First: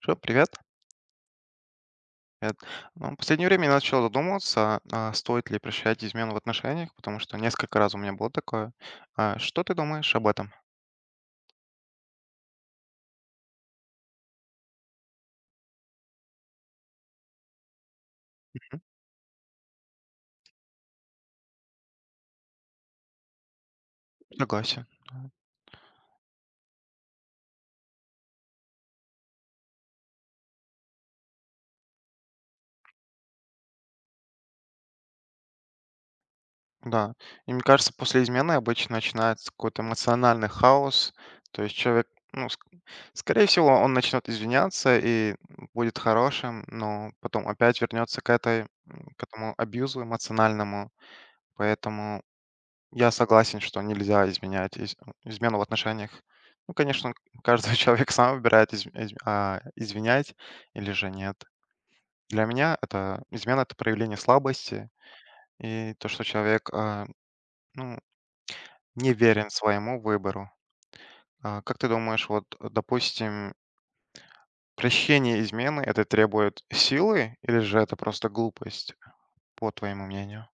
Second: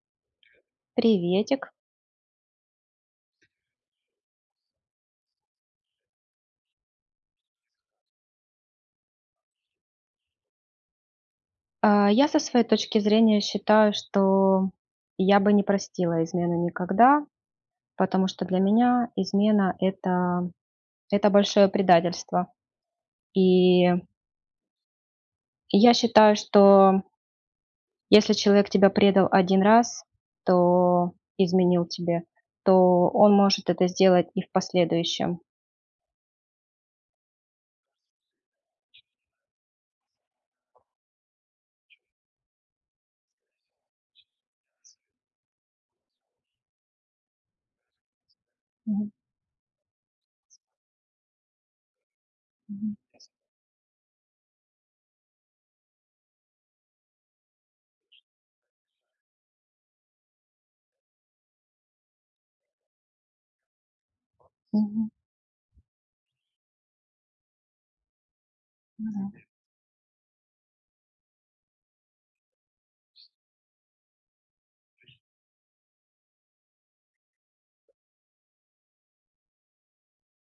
Всё, привет. Приветик. Привет. Ну, в последнее время я начал задумываться, стоит ли прощать измену в отношениях, потому что несколько раз у меня было такое. Что ты думаешь об этом? Я со своей точки зрения считаю, что я бы не простила измену никогда, потому что для меня измена — это это большое предательство. И Согласен. я считаю, что если человек тебя предал один раз, то изменил тебе, то он может это сделать и в последующем. Да. И мне кажется, после измены обычно начинается какой-то эмоциональный хаос. То есть человек, ну, скорее всего, он начнет извиняться и будет хорошим, но потом опять вернется Мгм, к этому абьюзу эмоциональному. Поэтому мгм, я согласен, что нельзя измену в отношениях. Ну, конечно, каждый человек сам выбирает извинять или же нет. Для меня это измена это проявление слабости мгм. и то, что человек ну, Ну не да. верен своему выбору. Как ты думаешь, вот, допустим, прощение измены это требует силы или же это просто глупость, по твоему мнению?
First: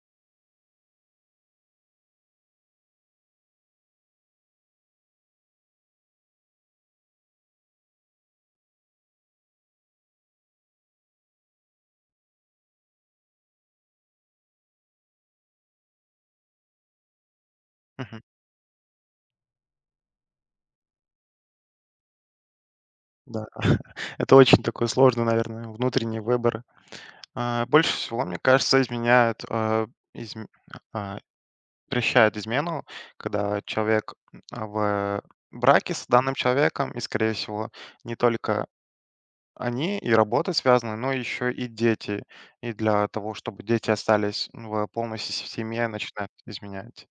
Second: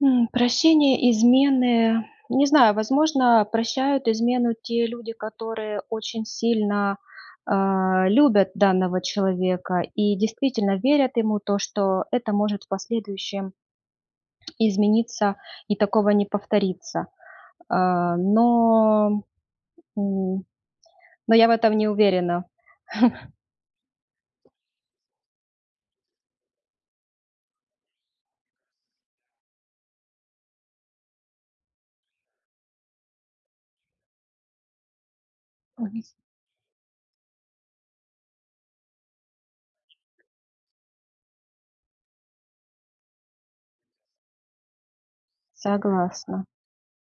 Прощение измены, не знаю, возможно, прощают измену те люди, которые очень сильно, любят данного человека и действительно верят ему, то, что это может в последующем измениться и такого не повторится. А, Мгм. но, м, но я в этом не уверена. Да, это очень такой сложный, наверное, внутренний выбор. А, больше всего, мне кажется, изменяет, а, изм а прещает измену, когда человек, в браке Мгм. с данным человеком, и, скорее всего, не только они и работа связаны, но еще и дети. И для того, чтобы дети остались в полной се семье, начинают Согласна. изменять.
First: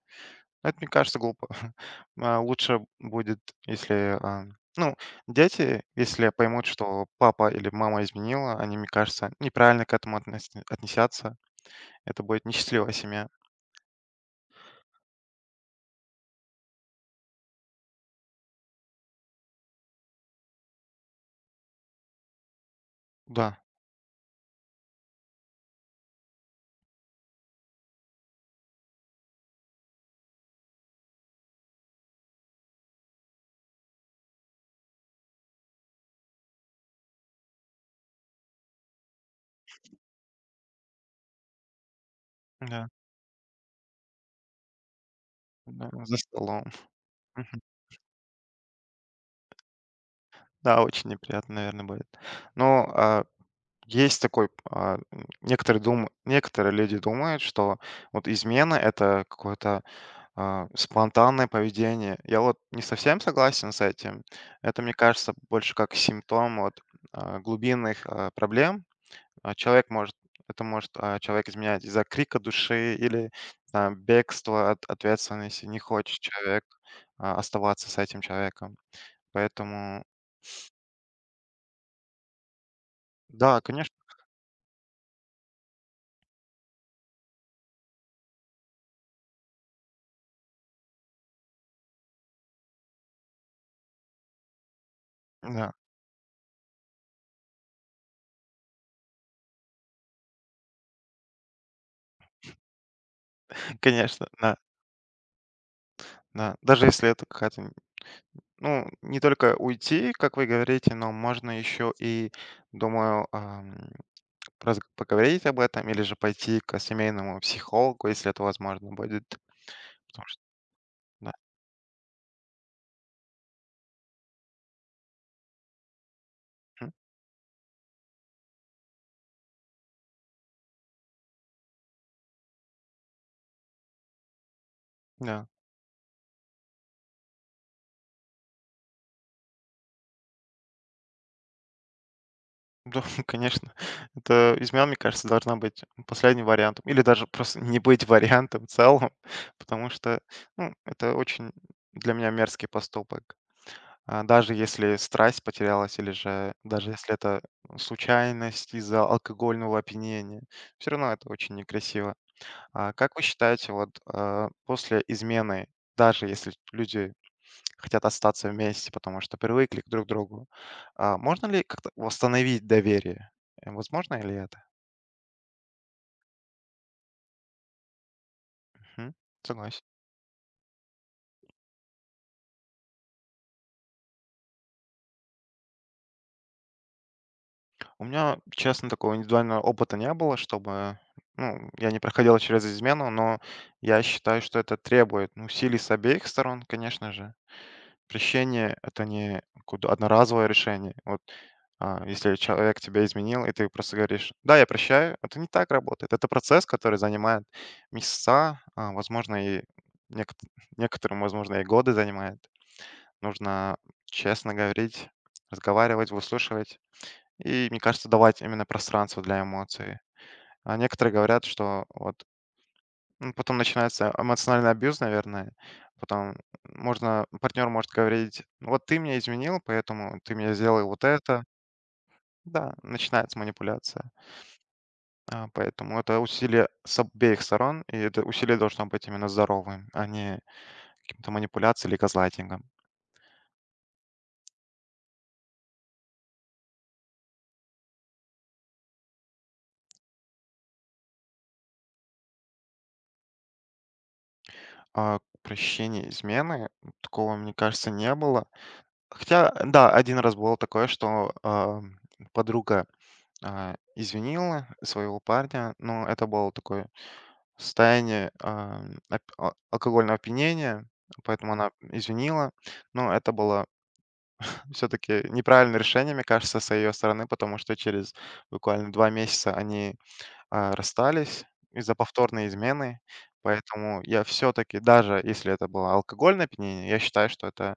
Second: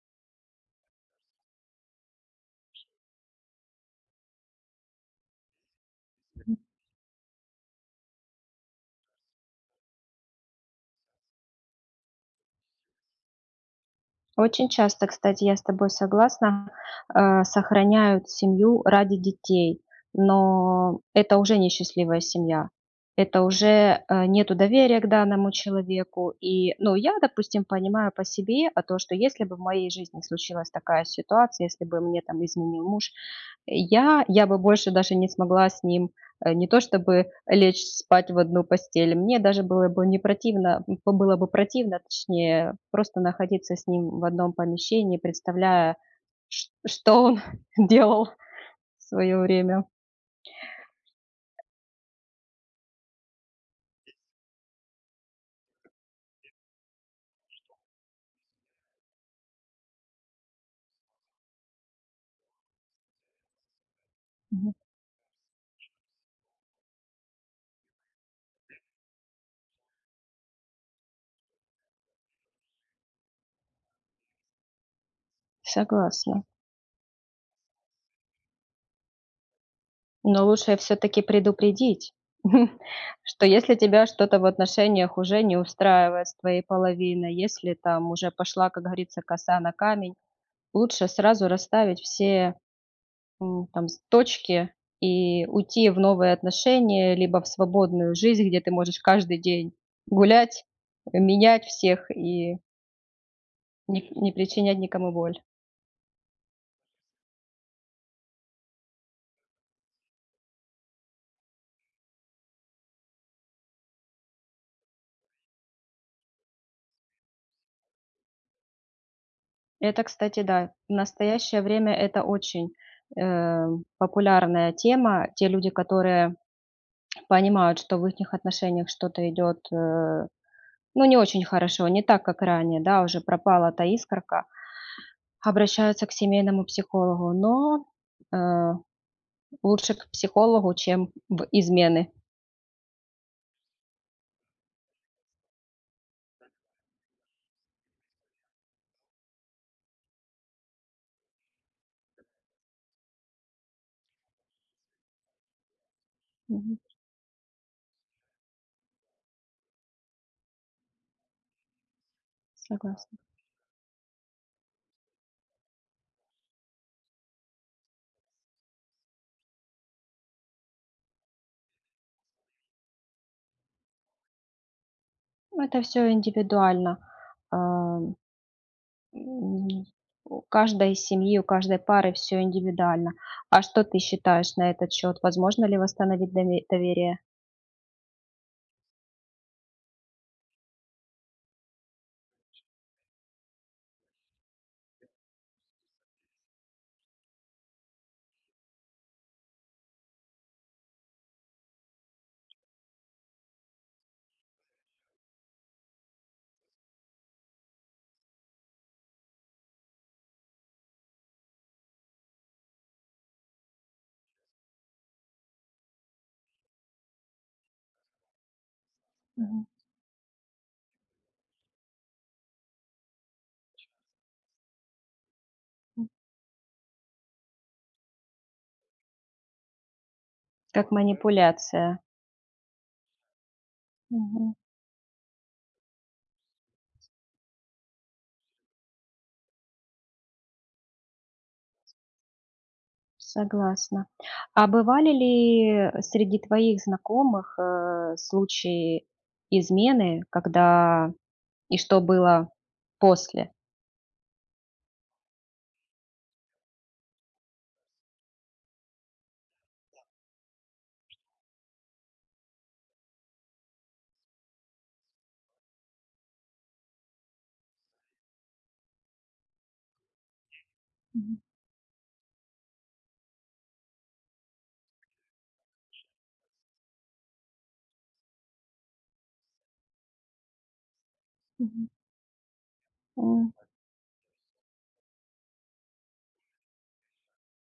Это, мне кажется, глупо. Лучше будет, если, а, ну, дети, если поймут, что папа или мама изменила, они, мне кажется, неправильно к этому отнесятся. Это будет несчастливая семья. Очень часто, кстати, я с тобой согласна, сохраняют семью ради детей, но это уже несчастливая семья. Это Да, уже нету доверия к данному человеку. И, ну, я, допустим, понимаю по себе, а то, что если бы в моей жизни случилась такая ситуация, если бы мне там изменил муж, я бы больше даже не смогла с ним не то чтобы лечь спать в одну постель. Мне даже было бы не противно, было бы противно, точнее, да, просто находиться с ним в одном помещении, да, представляя, за столом. Что он делал в свое время. Да, очень неприятно, наверное, будет. Но, есть такой, некоторые дум некоторые люди думают, что вот измена- это какое-то, спонтанное поведение. Я вот не совсем согласен с этим. Мгм. Это, мне кажется, больше как симптом вот, глубинных, проблем. А, человек может это может, а, человек изменять из-за крика души или, там, бегства от ответственности. Не хочет Согласна. человек, оставаться с этим человеком. Поэтому Но лучше все-таки предупредить, что да, если конечно, тебя что-то в отношениях уже не устраивает с твоей половиной, если там уже пошла, как говорится, коса на камень, лучше сразу расставить все М, там с точки и да. уйти в новые отношения, либо в свободную жизнь, где ты можешь каждый день гулять, менять всех и не Конечно, не да, причинять никому боль. да. Даже если это какая-то, ну, не только уйти, как вы говорите, но можно еще и, думаю, поговорить об этом или же пойти к семейному психологу, если это возможно будет. Это, Потому что, кстати, да, в да, настоящее время это очень, э, популярная тема. Те люди, которые м, понимают, что в ихних отношениях что-то идет, ну, не очень хорошо, не так, как ранее, да, уже пропала та искорка, да, обращаются к семейному психологу. Но, э, лучше к психологу, чем в измены. да, конечно. Это измена, мне кажется, должна быть последним вариантом. Или даже просто не быть вариантом в целом, потому что, ну, это очень для меня мерзкий поступок. Даже если страсть потерялась или же Мгм. даже если это случайность из-за алкогольного опьянения, все равно это очень некрасиво. А как Согласна. вы считаете, вот, после измены, даже если люди хотят остаться вместе, потому что привыкли друг к другу, можно ли как-то восстановить доверие? Возможно ли это? Ну, это все индивидуально. А, м, Мгм. Согласен. у каждой семьи, у каждой пары все индивидуально. А что ты считаешь на этот счет? Возможно ли восстановить доверие? У меня, честно, такого индивидуального опыта не было, чтобы, ну, я не проходил через измену, но я считаю, что это требует, ну, усилий с обеих сторон, конечно же. Прощение— это не какое-то одноразовое решение. Вот, если человек тебя изменил, и ты просто говоришь: "Да, я прощаю", это не так работает. Это процесс, который занимает месяца, а, возможно, и некот некоторым, возможно, и годы занимает. Нужно честно говорить, разговаривать, выслушивать. И, мне кажется, давать именно пространство для Мгм. эмоций. А некоторые говорят, что вот ну, потом начинается эмоциональный абьюз, наверное. Потом можно, партнер может говорить: «Ну вот ты меня изменил, поэтому ты мне сделал Как вот это». манипуляция. Да, начинается манипуляция. Мгм. Поэтому это усилие с обеих сторон, и это усилие должно быть именно здоровым, а не каким-то манипуляцией или газлайтингом. Согласна. А бывали ли среди твоих знакомых, случаи измены, когда и что было после? А прощение измены, вот такого, мне кажется, не было. Хотя, да, один раз было такое, что, подруга, извинила своего парня, но это было такое состояние, алкогольного опьянения, поэтому она извинила. Но это было все таки неправильное решение, мне кажется, с ее стороны, потому что через буквально 2 месяца они, расстались Мгм. из-за повторной измены. Поэтому я все таки даже если это было алкогольное опьянение, я считаю, что это,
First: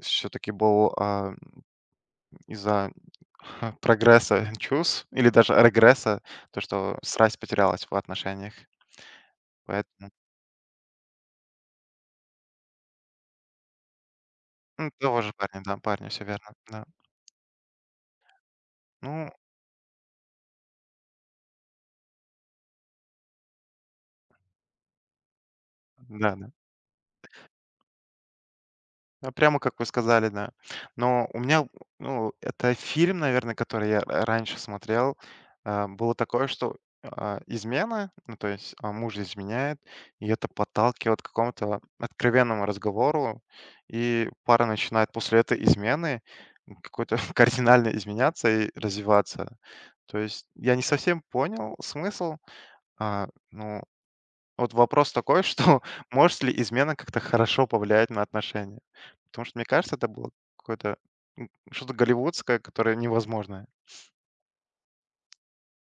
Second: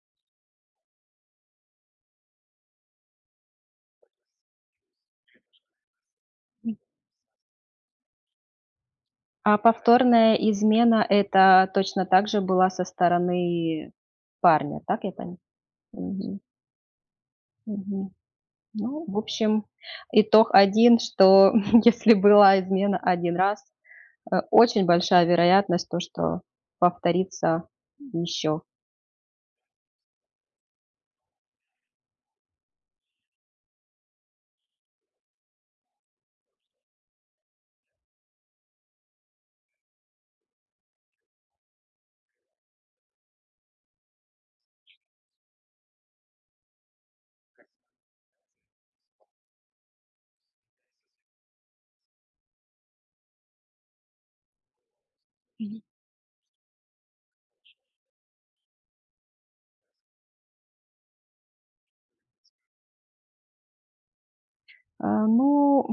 все таки был, из-за прогресса чувств или даже регресса, то, М. что страсть потерялась в отношениях. А Поэтому, повторная измена — это точно так же была со стороны парня, ну, так я того же поняла. парня, да, парня, все Мгм, верно, да. мгм. Ну, в Ну общем, итог один, что если была измена один раз, очень большая вероятность то, что да-да. повторится еще. Да, прямо как вы сказали, да. Но у меня, ну, это фильм, наверное, который я раньше смотрел. Было такое, что измена, ну, то есть муж изменяет, и это подталкивает к какому-то откровенному разговору, и пара начинает после этой измены какой-то кардинально изменяться и развиваться. То есть я не совсем понял смысл, ну, вот вопрос такой, что может ли измена как-то хорошо повлиять на отношения? Потому что, мне кажется, это было какое-то, что-то голливудское, которое невозможное. А, ну,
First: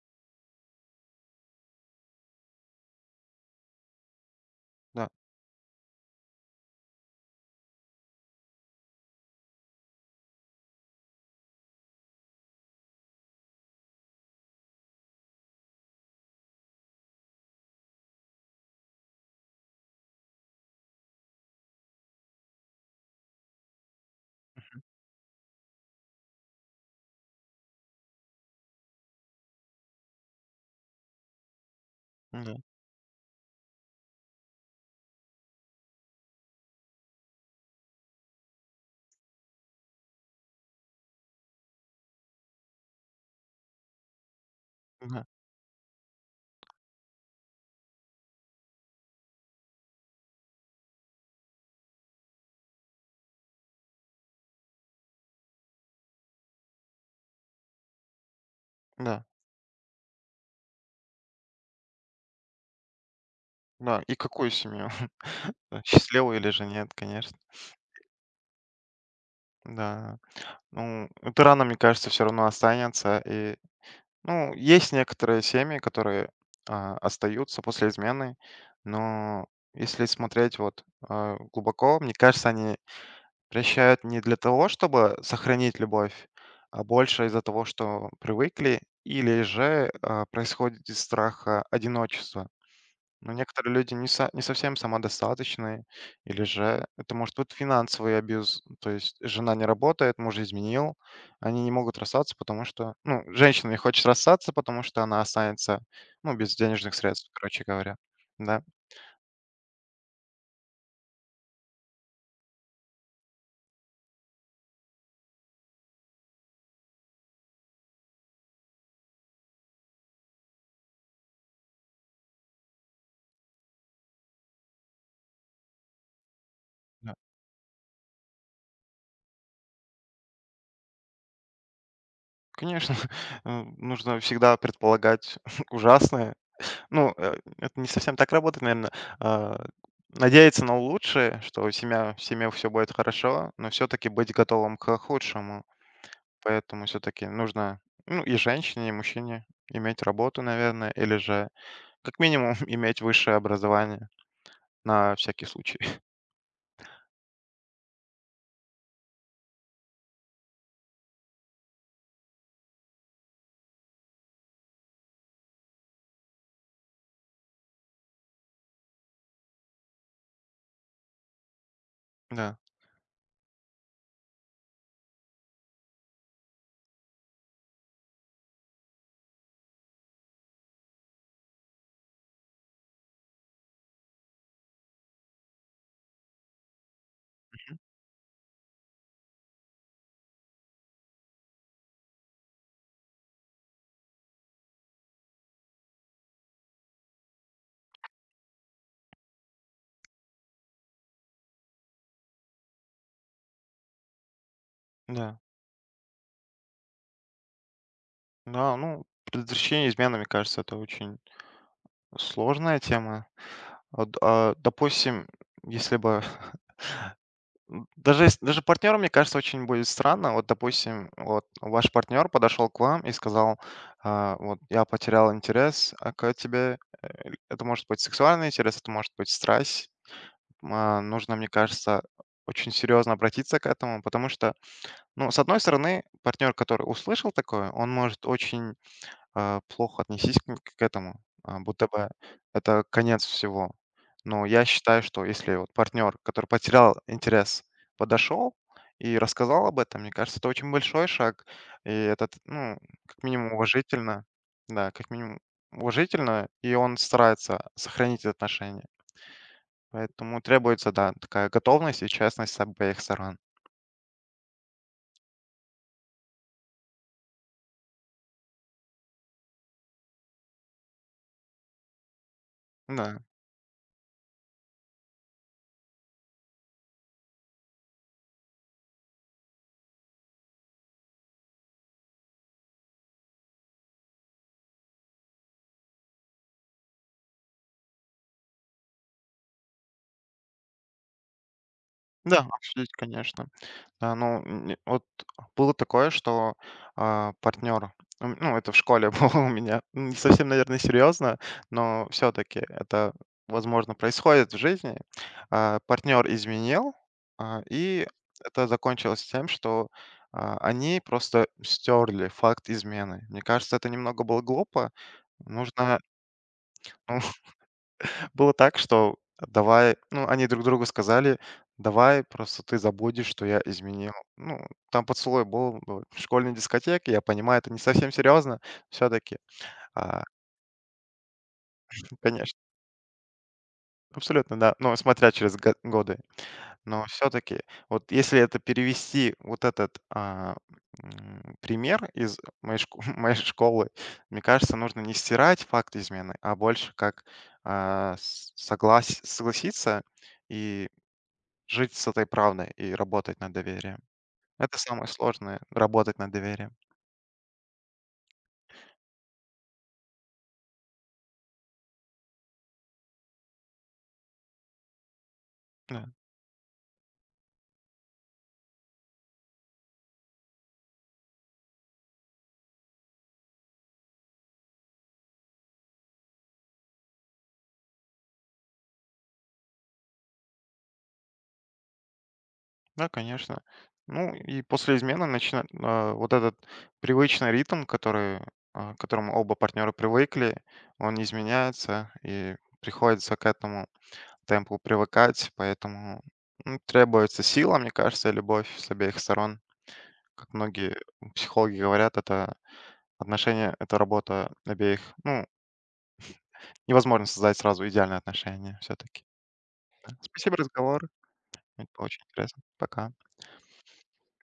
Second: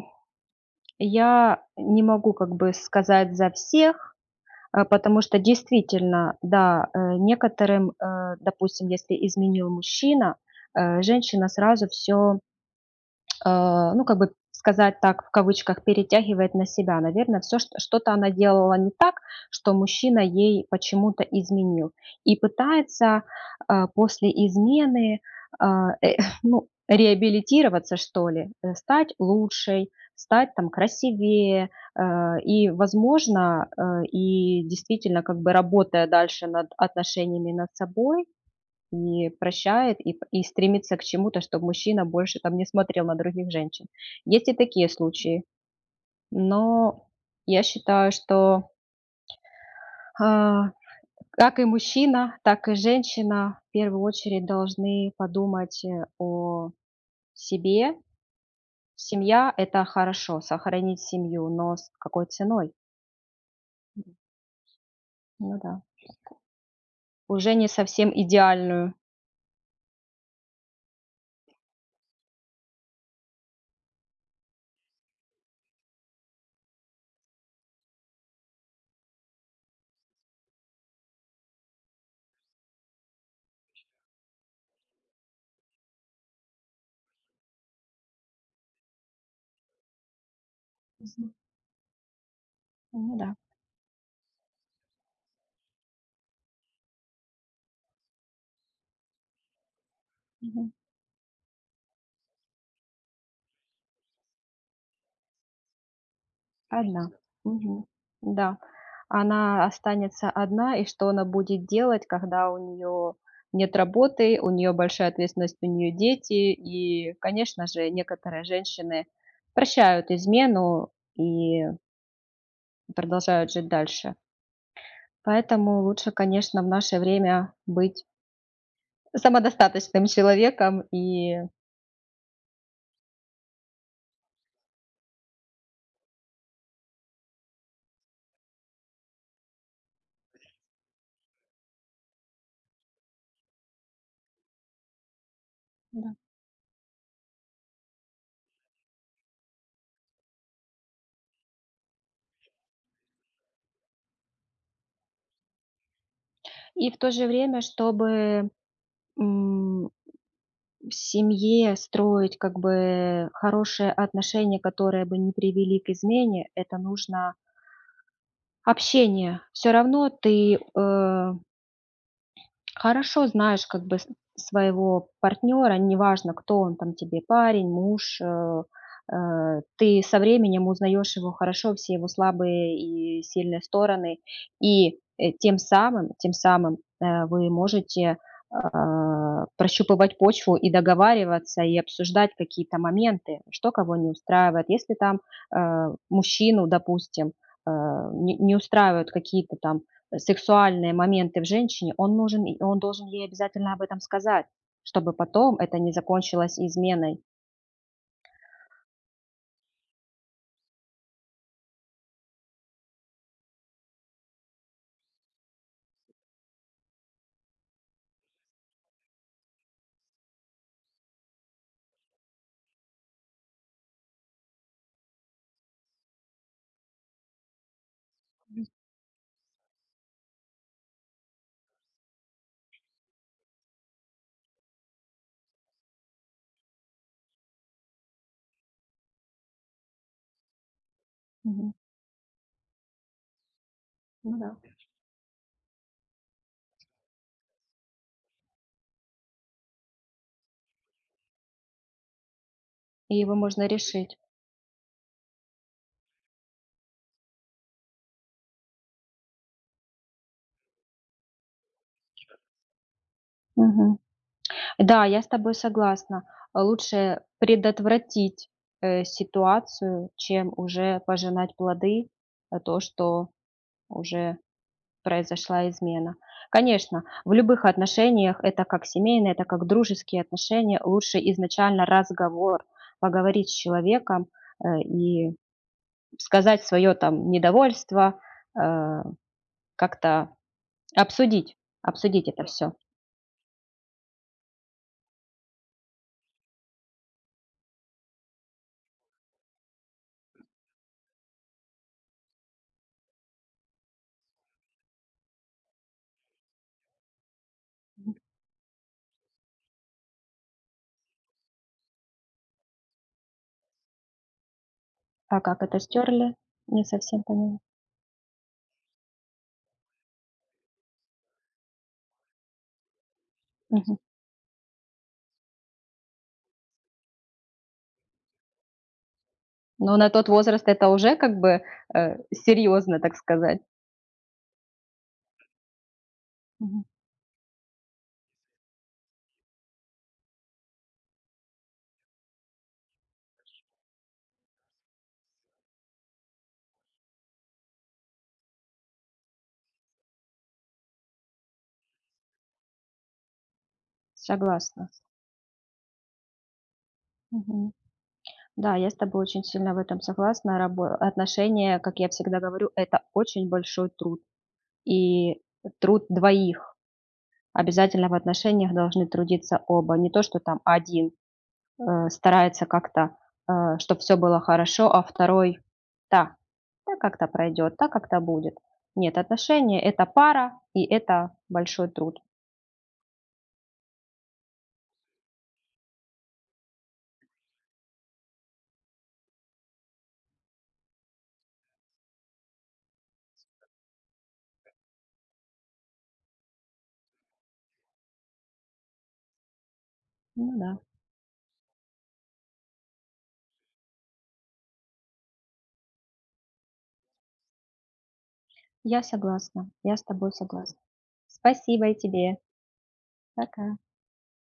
я не могу как бы сказать за всех, Да, потому что действительно, да, некоторым, допустим, если изменил мужчина, женщина сразу все ну, как бы сказать так, в кавычках, перетягивает на себя. Наверное, все что-то она делала не так, что мужчина ей почему-то изменил. И пытается после измены а, э, ну, реабилитироваться, что ли, стать лучшей, стать там красивее. Да, И, возможно, и действительно, как бы работая дальше над отношениями над собой, и прощает, и стремится к чему-то, чтобы мужчина больше там не смотрел на других женщин. Есть и такие да, случаи, но я считаю, что, а, как и мужчина, так и женщина в первую очередь должны подумать, о себе. да, Семья — это хорошо, сохранить семью, но с какой ценой? да. И какую семью? Ну Да, да. счастливую или же нет, конечно. Уже не совсем идеальную. Да. Ну, это рано, мне кажется, все равно останется. И, ну, есть некоторые семьи, которые остаются после измены, но если смотреть вот глубоко, мне кажется, они прощают не для того, чтобы сохранить любовь, а больше из-за того, что привыкли, или же происходит из Мгм. страха одиночества. Ну Но да. некоторые люди не совсем самодостаточные, или же это может быть финансовый абьюз, то есть жена не работает, муж Мгм. изменил, они не могут расстаться, потому что, ну, женщина не хочет расстаться, потому что она останется, ну, без денежных Одна. средств, короче Мгм. говоря, Да. да. Она останется одна, и что она будет делать, когда у нее нет работы, у нее большая ответственность, у нее дети, и, конечно же, некоторые женщины прощают измену и продолжают жить дальше. Поэтому лучше, конечно, в наше Да. время быть самодостаточным человеком и, Конечно, нужно всегда предполагать ужасное. Ну, это не совсем так работает, наверное. А, Надеяться на лучшее, что семья в семье все будет хорошо, но все-таки быть готовым к худшему. да. Поэтому все-таки нужно, ну, и женщине, и мужчине иметь работу, наверное, или же как минимум иметь высшее образование на всякий случай. И в то же время, чтобы м, в семье строить как бы хорошие отношения, которые бы не привели к измене, это нужно общение. Все равно ты, Да, хорошо знаешь как бы с своего партнёра, неважно, кто он там тебе, парень, муж, э, ты со временем узнаешь его хорошо, все его слабые и сильные стороны, и, тем самым, вы можете, прощупывать почву и договариваться, и обсуждать какие-то моменты, что кого не устраивает. Если там, э, мужчину, допустим, э, не устраивают какие-то там сексуальные моменты в женщине, он нужен, и он должен ей обязательно об этом сказать, чтобы да, потом это не закончилось изменой. да, ну, предотвращение измены, мне кажется, это очень сложная тема. Вот, допустим, если бы даже ес даже партнёру, мне кажется, очень будет странно. Вот, допустим, вот ваш партнер подошел к вам и сказал: Вот я потерял интерес, к тебе". Это может быть сексуальный интерес, это может быть страсть. Нужно, мне кажется, очень серьезно обратиться к этому, потому что, ну, с одной стороны, партнер который услышал такое, он может очень плохо отнесись к этому, Мгм. будто бы это конец всего. Ну Но да. я считаю, что если вот партнер, который потерял интерес, подошел и рассказал об этом, мне кажется, это очень большой шаг. И этот, ну, И как его минимум можно решить. уважительно. Да, как минимум уважительно, и он старается сохранить отношения. Поэтому требуется, да, такая готовность и честность с обеих сторон. Мгм. Да, я с тобой согласна. Лучше предотвратить ситуацию, чем уже пожинать плоды то, Да, что уже произошла измена. Конечно, в любых отношениях, это как семейные, это как дружеские отношения, лучше изначально разговор, поговорить с человеком и сказать свое там недовольство, э, как-то обсудить, обсудить это да, все. обсудить, конечно. Ну, вот было такое, что, партнер, ну, это в школе было у меня, не совсем, наверное, серьезно, но все-таки это, возможно, происходит в жизни. Партнер изменил, и это закончилось тем, что, они просто стерли факт измены. Мне кажется, это немного было глупо. А как это Нужно, стерли? Не ну совсем поняла. было так, что давай, ну, они друг другу сказали: "Давай, просто ты забудешь, что я Мгм. изменил". Ну, там поцелуй был в школьной дискотеке, я понимаю, это не совсем серьезно все таки. Но на А, тот возраст это уже как бы Конечно, серьезно, так сказать. абсолютно, да, но смотря через го годы. Мгм. Но все таки вот если это перевести, вот этот, пример из моей шко моей школы, мне кажется, нужно не стирать факт измены, а больше как, с соглась согласиться и жить с этой правдой и работать над доверием. Это Согласна. самое сложное- работать над доверием. Мгм. Да, я с тобой очень сильно в этом согласна. Рабо Отношения, как я всегда говорю, это очень большой труд. И Да, труд двоих. Обязательно в отношениях должны трудиться оба. Не то, что там один старается как-то, чтобы все было хорошо, а второй, да, так как-то пройдет, так как-то будет. Нет, отношения– это пара, и это большой труд. да, конечно. Ну и после измены начинает вот этот привычный ритм, который, к которому оба партнера привыкли, он изменяется, и приходится к этому темпу привыкать, поэтому, ну, требуется сила, мне кажется, и любовь с обеих сторон. Ну Как да, многие психологи говорят, это отношения- это работа обеих. Ну, невозможно создать сразу идеальные отношения я все-таки. согласна, я с тобой Спасибо за согласна. разговор. Это Спасибо и было очень тебе. интересно. Пока. Пока.